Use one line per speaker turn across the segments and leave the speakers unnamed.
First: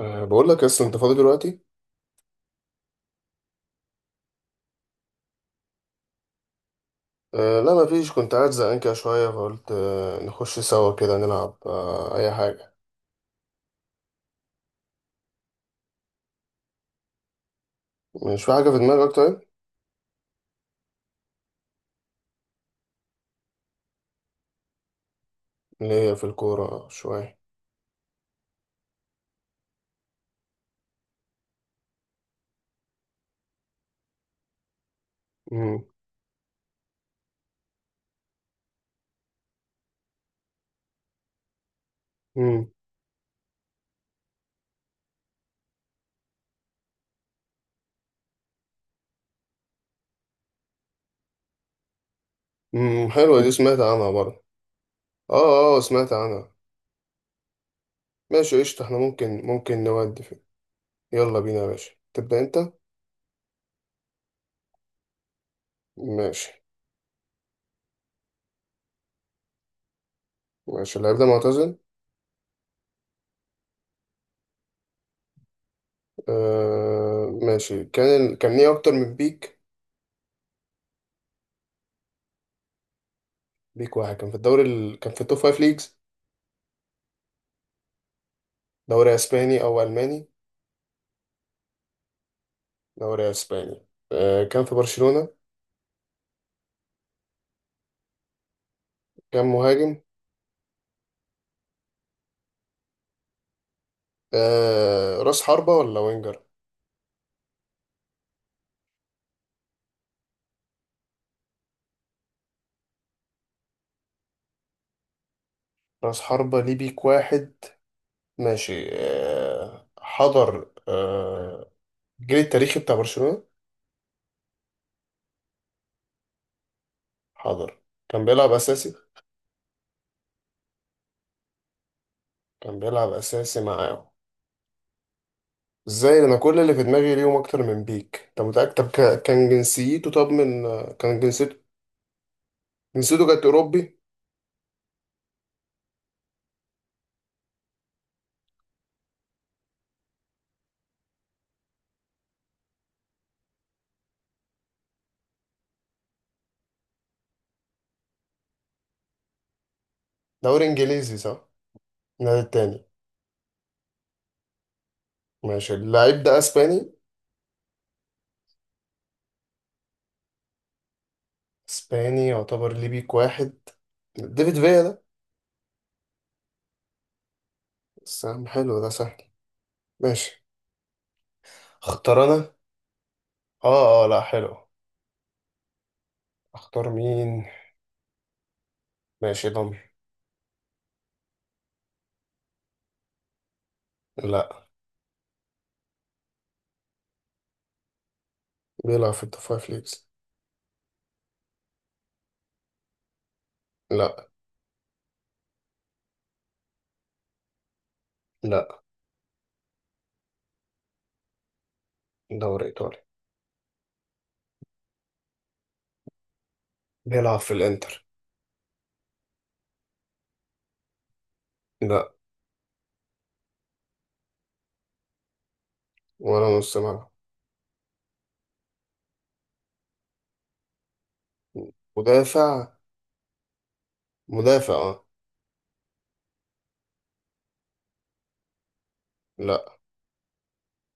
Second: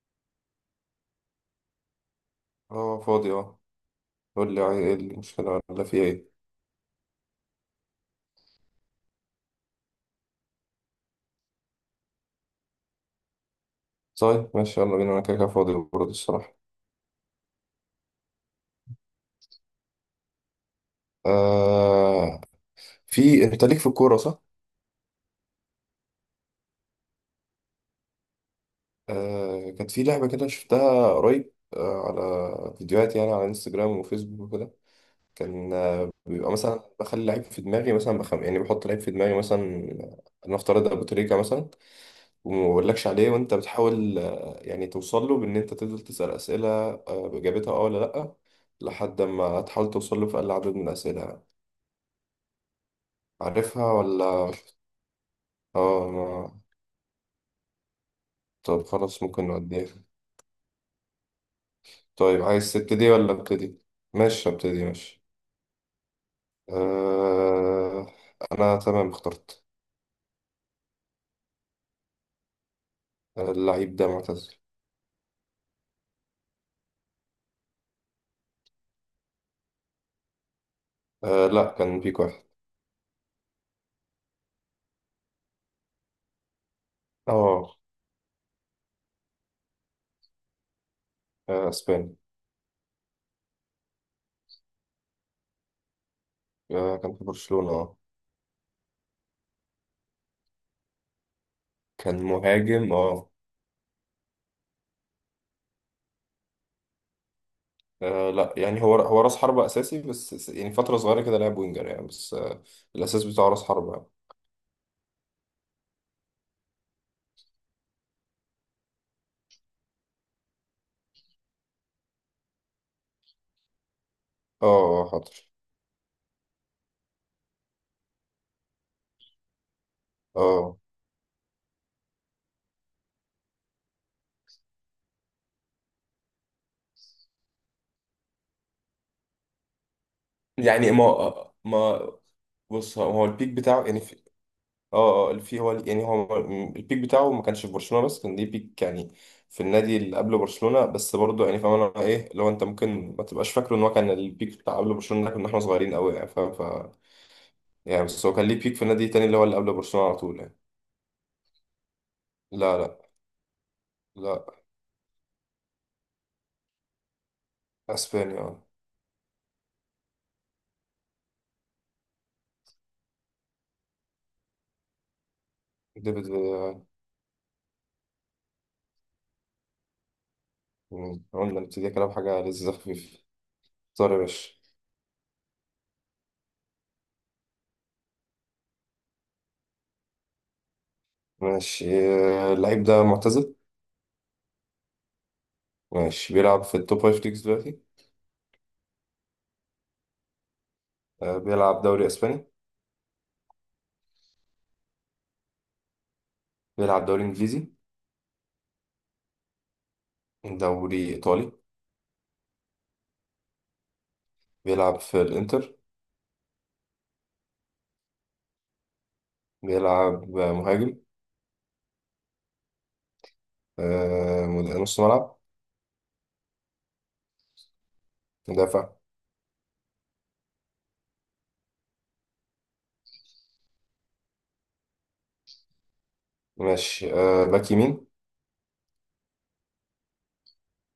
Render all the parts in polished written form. بقول لك اصلا انت فاضي دلوقتي؟
اه، فاضي اه. قول لي، عايز ايه؟ المشكلة ولا في ايه؟
لا، ما فيش. كنت قاعد زهقان كده شويه، فقلت نخش سوا كده نلعب اي حاجه.
طيب ماشي، يلا بينا، انا كده كده فاضي برضه الصراحة.
مش في حاجه في دماغك طيب؟
آه. في، انت ليك في الكورة صح؟
اللي هي في الكوره شويه.
آه، كانت في لعبة كده شفتها قريب، آه، على فيديوهات يعني، على انستجرام وفيسبوك وكده. كان،
امم
آه، بيبقى مثلا بخلي لعيب في دماغي مثلا، يعني بحط لعيب في دماغي مثلا. نفترض ابو تريكة مثلا. وما
امم
بقولكش عليه وانت بتحاول، يعني توصل له، بان انت تفضل تسأل اسئلة، باجابتها اه ولا لأ، لحد ما تحاول توصل له في اقل عدد من الاسئلة.
حلوه دي، سمعت
عارفها
عنها برضه.
ولا؟
اه اه،
اه
سمعت
ما...
عنها. ماشي قشطه،
طب
احنا
خلاص
ممكن
ممكن
ممكن
نوديها.
نودي فيه. يلا بينا يا باشا، تبدا
طيب
انت.
عايز تبتدي ولا ابتدي؟ ماشي ابتدي، ماشي.
ماشي
آه... انا تمام، اخترت.
ماشي. اللعيب ده معتزل.
آه، اللعيب ده معتزل.
أه ماشي، كان كان ليه اكتر من بيك.
آه لا، كان بيك واحد.
بيك واحد كان في الدوري كان في التوب فايف ليجز.
اه.
دوري اسباني او الماني؟
آه، اسباني.
دوري اسباني. آه، كان في برشلونة.
آه، كان في برشلونة اه.
كان مهاجم.
كان مهاجم اه.
آه، راس حربة ولا وينجر؟
آه لا، يعني هو راس حربة أساسي، بس يعني فترة صغيرة كده لعب وينجر يعني، بس آه الأساس بتاعه راس حربة يعني.
راس حربة ليه بيك واحد. ماشي، حضر، الجيل التاريخي بتاع برشلونة.
اه. آه، حاضر.
حضر. كان بيلعب اساسي.
اه.
كان بيلعب اساسي معاهم. ازاي؟ انا كل اللي في دماغي ليهم اكتر من بيك. انت متأكد؟ طب كان جنسيته؟ طب من
يعني
آه،
ما
كان
آه،
جنسيته؟
ما بص، هو
جنسيته كانت
البيك بتاعه
اوروبي.
يعني في. اه اه، في، هو يعني هو البيك بتاعه ما كانش في برشلونة، بس كان ليه بيك يعني في النادي اللي قبل برشلونة، بس برضه يعني فاهم انا ايه. لو انت ممكن ما تبقاش فاكره ان هو كان البيك بتاع قبل برشلونة، ده كنا احنا صغيرين قوي يعني فاهم. ف يعني بس هو كان ليه بيك في النادي التاني، اللي هو اللي قبل برشلونة على طول يعني.
دوري انجليزي صح؟ النادي
لا
التاني.
لا لا.
ماشي اللعيب ده اسباني.
اسبانيا اه.
اسباني، يعتبر ليه بيك واحد. ديفيد فيا ده؟
ديفيد.
بس يا عم، حلو ده سهل. ماشي.
مم. قلنا نبتدي كلام،
اختار
حاجة
انا.
لذيذة خفيفة.
اه اه،
طار يا
لا
باشا.
حلو. اختار مين؟ ماشي ضمير.
ماشي. آه، اللعيب ده معتزل.
لا.
ماشي، بيلعب في التوب فايف ليجز دلوقتي.
بيلعب في التوب فايف ليجز.
آه، بيلعب دوري أسباني.
لا.
بيلعب دوري إنجليزي.
لا.
دوري إيطالي.
دوري ايطالي.
بيلعب في الإنتر.
بيلعب في الانتر.
بيلعب آه، مهاجم.
لا.
آه، نص ملعب.
ولا نص ملعب.
مدافع.
مدافع. مدافع اه.
ماشي، آه، باك يمين.
لا.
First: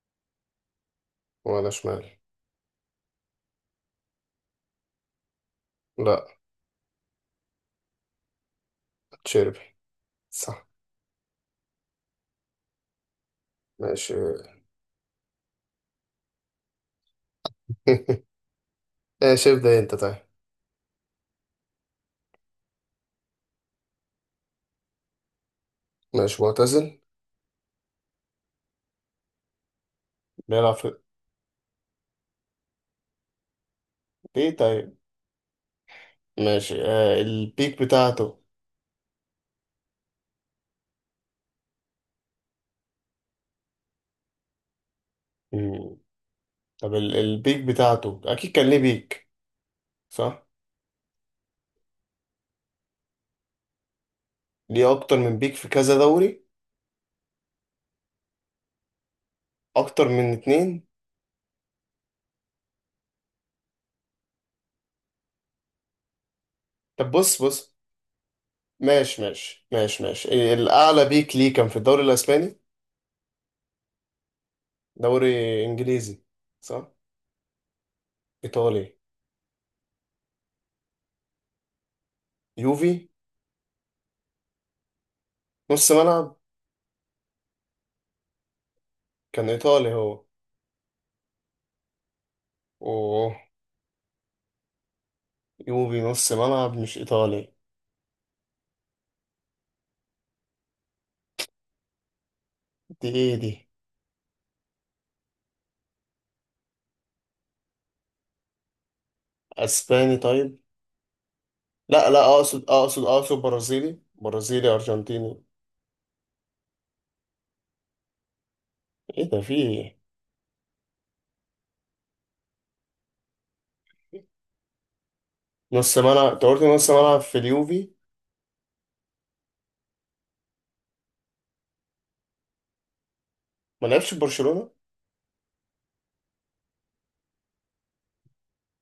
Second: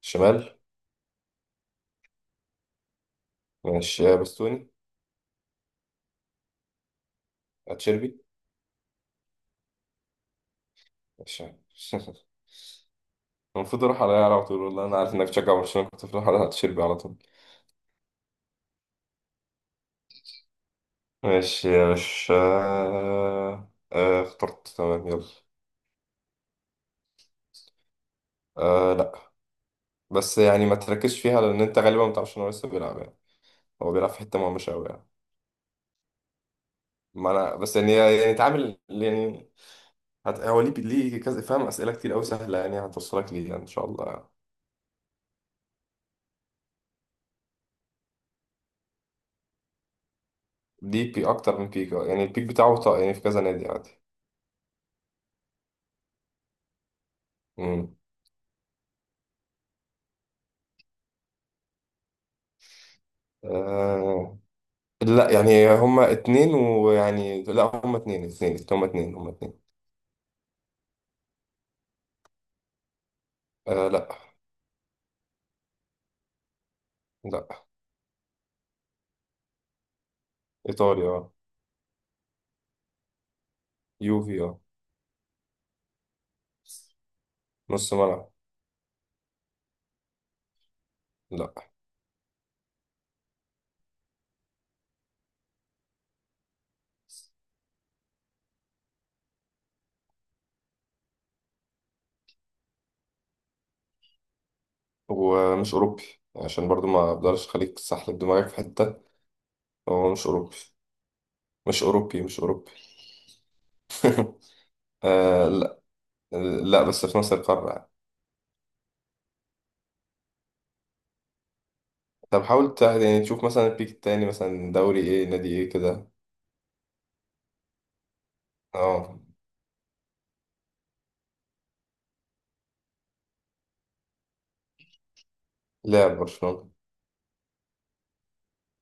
شمال.
ولا شمال.
ماشي، آه، بستوني.
لا.
أتشيربي.
تشيربي. صح.
ماشي. المفروض أروح على
ماشي.
طول. والله أنا عارف إنك تشجع برشلونة، كنت بروح على أتشيربي على طول.
ماشي ابدأ انت طيب.
ماشي يا باشا. اخترت تمام، يلا.
ماشي معتزل.
آه لا، بس يعني
بيلعب
ما
في.
تركزش فيها، لان انت غالبا ما تعرفش ان هو لسه بيلعب يعني. هو بيلعب في حته
ليه
مهمشه قوي
طيب؟
يعني.
ماشي،
ما انا بس
البيك
يعني
بتاعته.
اتعامل يعني. هو ليه كذا فاهم. اسئله كتير قوي سهله، يعني هتوصلك ليه يعني ان شاء الله يعني.
مم. طب البيك بتاعته اكيد كان ليه بيك. صح.
ليه بي اكتر من بيك يعني. يعني في كذا نادي عادي.
ليه اكتر من بيك في كذا دوري.
امم.
اكتر من اتنين.
آه لا يعني هما اتنين
طب بص
ويعني لا
بص.
هما اتنين.
ماشي ماشي ماشي ماشي. الاعلى بيك ليه كان في الدوري الاسباني.
آه لا.
دوري انجليزي صح؟
لا.
ايطالي.
ايطاليا آه.
يوفي.
يوفي.
نص ملعب.
اه، نص ملعب.
كان ايطالي هو؟
لا.
اوه. يوفي نص ملعب مش ايطالي. دي ايه دي؟
ومش أوروبي. عشان برضو ما أقدرش أخليك تسحلب دماغك في حتة. هو
اسباني
مش أوروبي
طيب؟
مش
لا
أوروبي
لا،
مش
اقصد
أوروبي.
اقصد اقصد برازيلي، برازيلي ارجنتيني.
آه لا. لا بس في نفس القارة يعني.
ايه ده، في ايه؟
طب حاول يعني تشوف مثلا البيك التاني مثلا دوري إيه، نادي إيه
نص
كده.
ملعب انت قلت نص ملعب في اليوفي.
اه،
ما لعبش في برشلونة.
لاعب برشلونة.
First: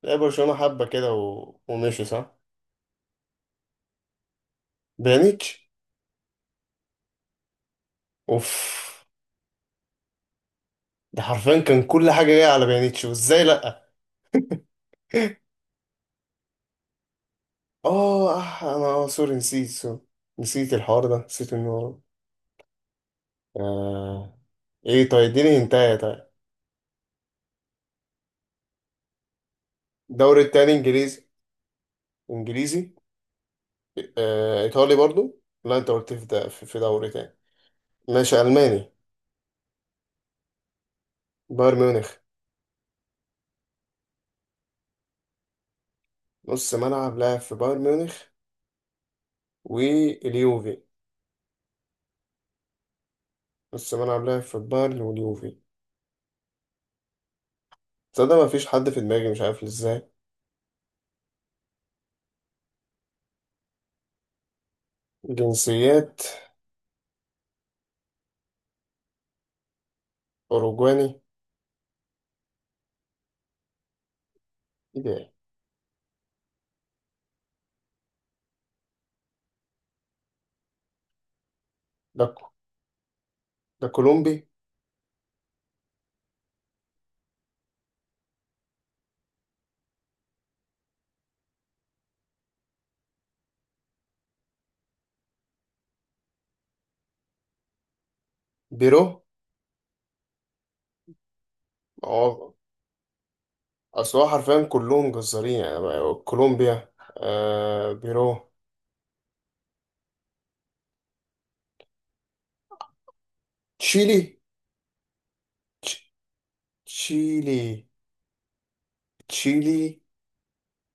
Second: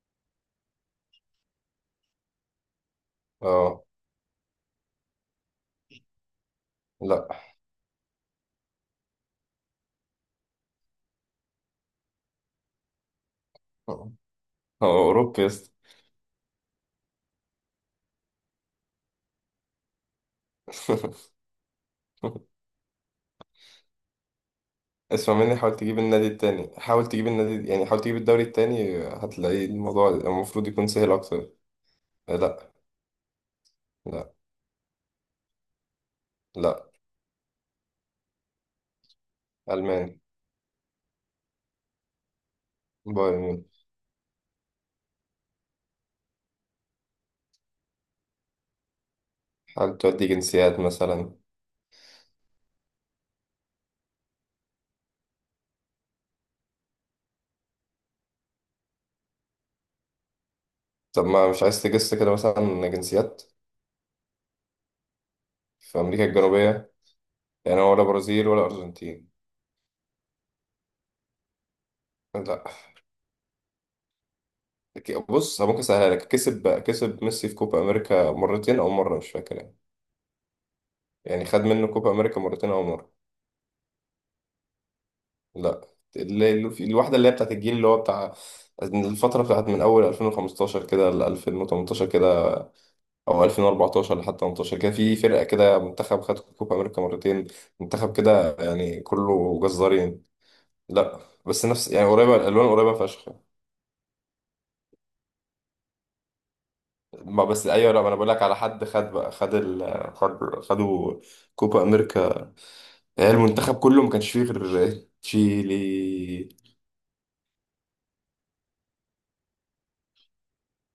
لعب برشلونة حبة كده ومشي صح.
اه.
بيانيتش.
لا.
اوف. ده حرفيا كان كل حاجة جاية على بيانيتش، وازاي لأ.
هو أوروبي يا اسطى.
اه، انا، سوري، نسيت، سوري. نسيت الحوار ده، نسيت انه ورا. آه. ايه طيب
اسمع مني،
اديني
حاول
هنتايا
تجيب
طيب.
النادي التاني، حاول تجيب النادي، يعني حاول تجيب الدوري التاني، هتلاقي الموضوع
الدوري
المفروض
التاني
يكون سهل
انجليزي؟
أكتر. آه، لا.
انجليزي.
لا.
آه. ايطالي برضو؟ لا انت قلت في ده في
لا.
دوري تاني. ماشي الماني.
ألماني.
بايرن ميونخ.
بايرن.
نص ملعب لاعب في بايرن ميونخ
هل تودي
واليوفي.
جنسيات مثلا؟
السنة اللي قبلها في البايرن واليوفي. تصدق مفيش حد في دماغي، مش عارف ازاي.
طب ما مش عايز تجس كده مثلا جنسيات في
جنسيات.
أمريكا الجنوبية يعني، ولا برازيل ولا أرجنتين؟
أوروجواني.
لا.
ايه ده؟
بص ممكن أسهلها لك. كسب ميسي في كوبا أمريكا مرتين أو مرة مش فاكر يعني. يعني خد منه كوبا
ده ك-
أمريكا مرتين أو مرة.
ده كولومبي.
لا. اللي، الواحدة اللي هي بتاعت الجيل اللي هو بتاع الفترة بتاعت من أول 2015 كده ل 2018 كده، أو 2014 لحد 18 كده، في فرقة كده منتخب خد كوبا أمريكا مرتين. منتخب كده يعني
بيرو.
كله جزارين. لا. بس نفس يعني قريبة،
هو.
الألوان قريبة فشخ.
أصل هو حرفيا كلهم جزارين يعني كولومبيا،
ما بس أيوة، لا ما أنا بقول لك
بيرو.
على حد، خد بقى، خد ال خد خدوا كوبا أمريكا. يعني المنتخب كله ما كانش
تشيلي.
فيه غير
تش-
تشيلي.
تشيلي. تشيلي.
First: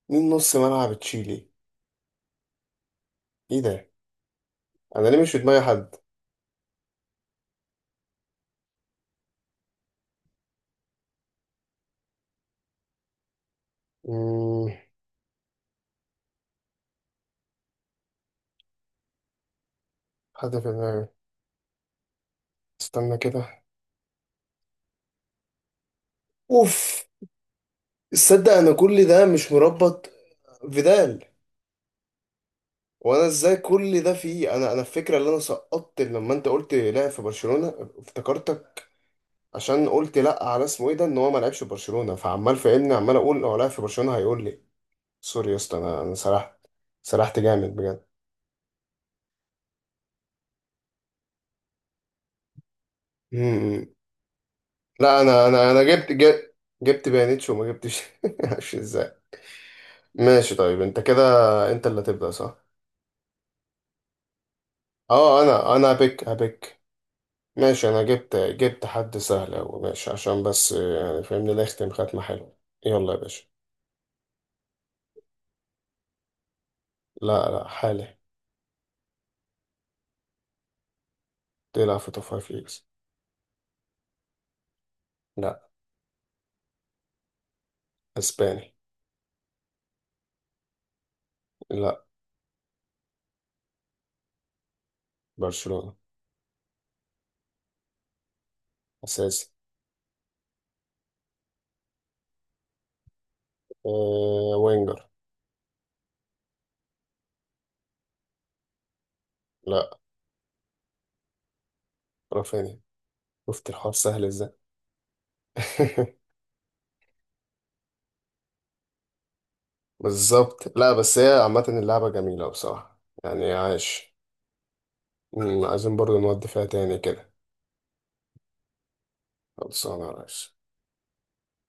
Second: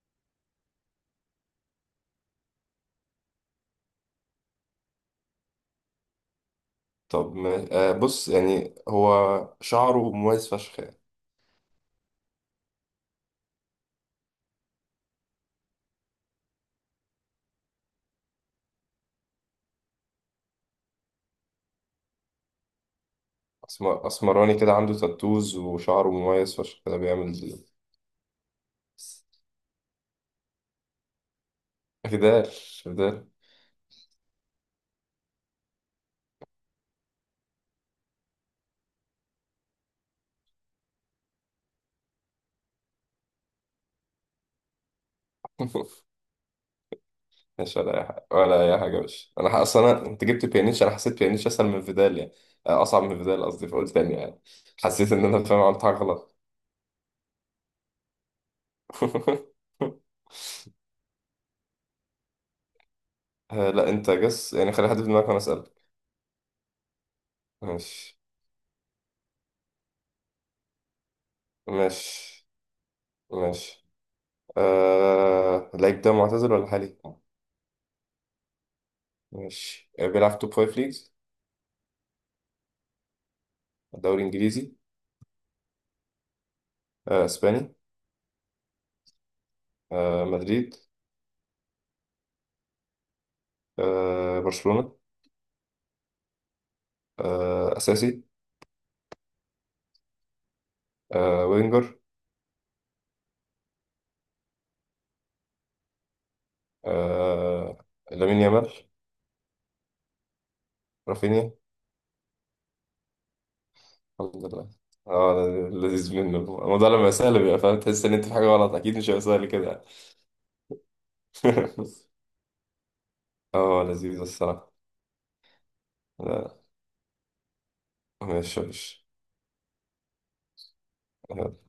مين نص ملعب تشيلي؟ ايه ده؟ أنا ليه مش في دماغي حد؟
طب ما آه بص يعني هو، شعره مميز فشخ يعني.
مم، حد في دماغي، استنى كده.
أسمراني كده، عنده تاتوز وشعره مميز
اوف.
فشخ، ده بيعمل كده.
تصدق انا كل ده مش مربط. فيدال.
بدال.
وانا
بدال.
ازاي كل ده فيه، انا الفكره اللي انا سقطت لما انت قلت لعب في برشلونه افتكرتك. عشان قلت لا على اسمه ايه ده، ان هو ما لعبش في برشلونه، فعمال فاهمني عمال اقول هو لعب في برشلونه، هيقول لي. سوري يا اسطى، انا انا سرحت. سرحت جامد
مش ولا
بجد.
أي حاجة، ولا أي حاجة. بس أنا أصلا أنا، أنت جبت بيانيتش، أنا حسيت بيانيتش أسهل من فيدال يعني، آه، أصعب من فيدال قصدي،
امم
فقلت تاني يعني. حسيت
لا،
إن أنا
انا
فاهم،
انا انا
عملت حاجة
جبت
غلط.
جبت, جبت بيانيتش، وما جبتش معرفش ازاي. ماشي طيب، انت كده؟ انت اللي هتبدا صح؟
آه، لا. أنت جس يعني، خلي حد في دماغك وأنا
اه، انا
أسألك.
انا هبيك. ماشي، انا
ماشي
جبت حد سهل أوي ماشي، عشان بس يعني فاهمني نختم ختمة
ماشي
حلوة. يلا يا باشا.
ماشي. آه... اللعيب ده معتزل ولا حالي؟
لا لا، حالي.
ماشي، آه، بيلعب توب فايف ليجز.
تلعب في توب فايف ليجز.
دوري إنجليزي؟
لا.
آه، إسباني.
اسباني.
آه، مدريد؟
لا.
آه، برشلونة.
برشلونة.
آه، أساسي.
اساسي.
آه، وينجر.
أه وينجر.
آه، لامين يامال.
لا.
رافينيا.
رافينيا. شفت الحوار سهل
الحمد
ازاي.
لله. اه. لذيذ منه الموضوع لما سهل، بيبقى فاهم، تحس ان انت في حاجه غلط، اكيد مش هيبقى سهل كده يعني.
بالظبط، لا بس هي عامة اللعبة جميلة بصراحة يعني
اه،
عايش.
لذيذ الصراحه.
عايزين برضو نودي
لا.
فيها تاني كده.
ماشي، ماشي.
خلصانة يا ريس.
آه.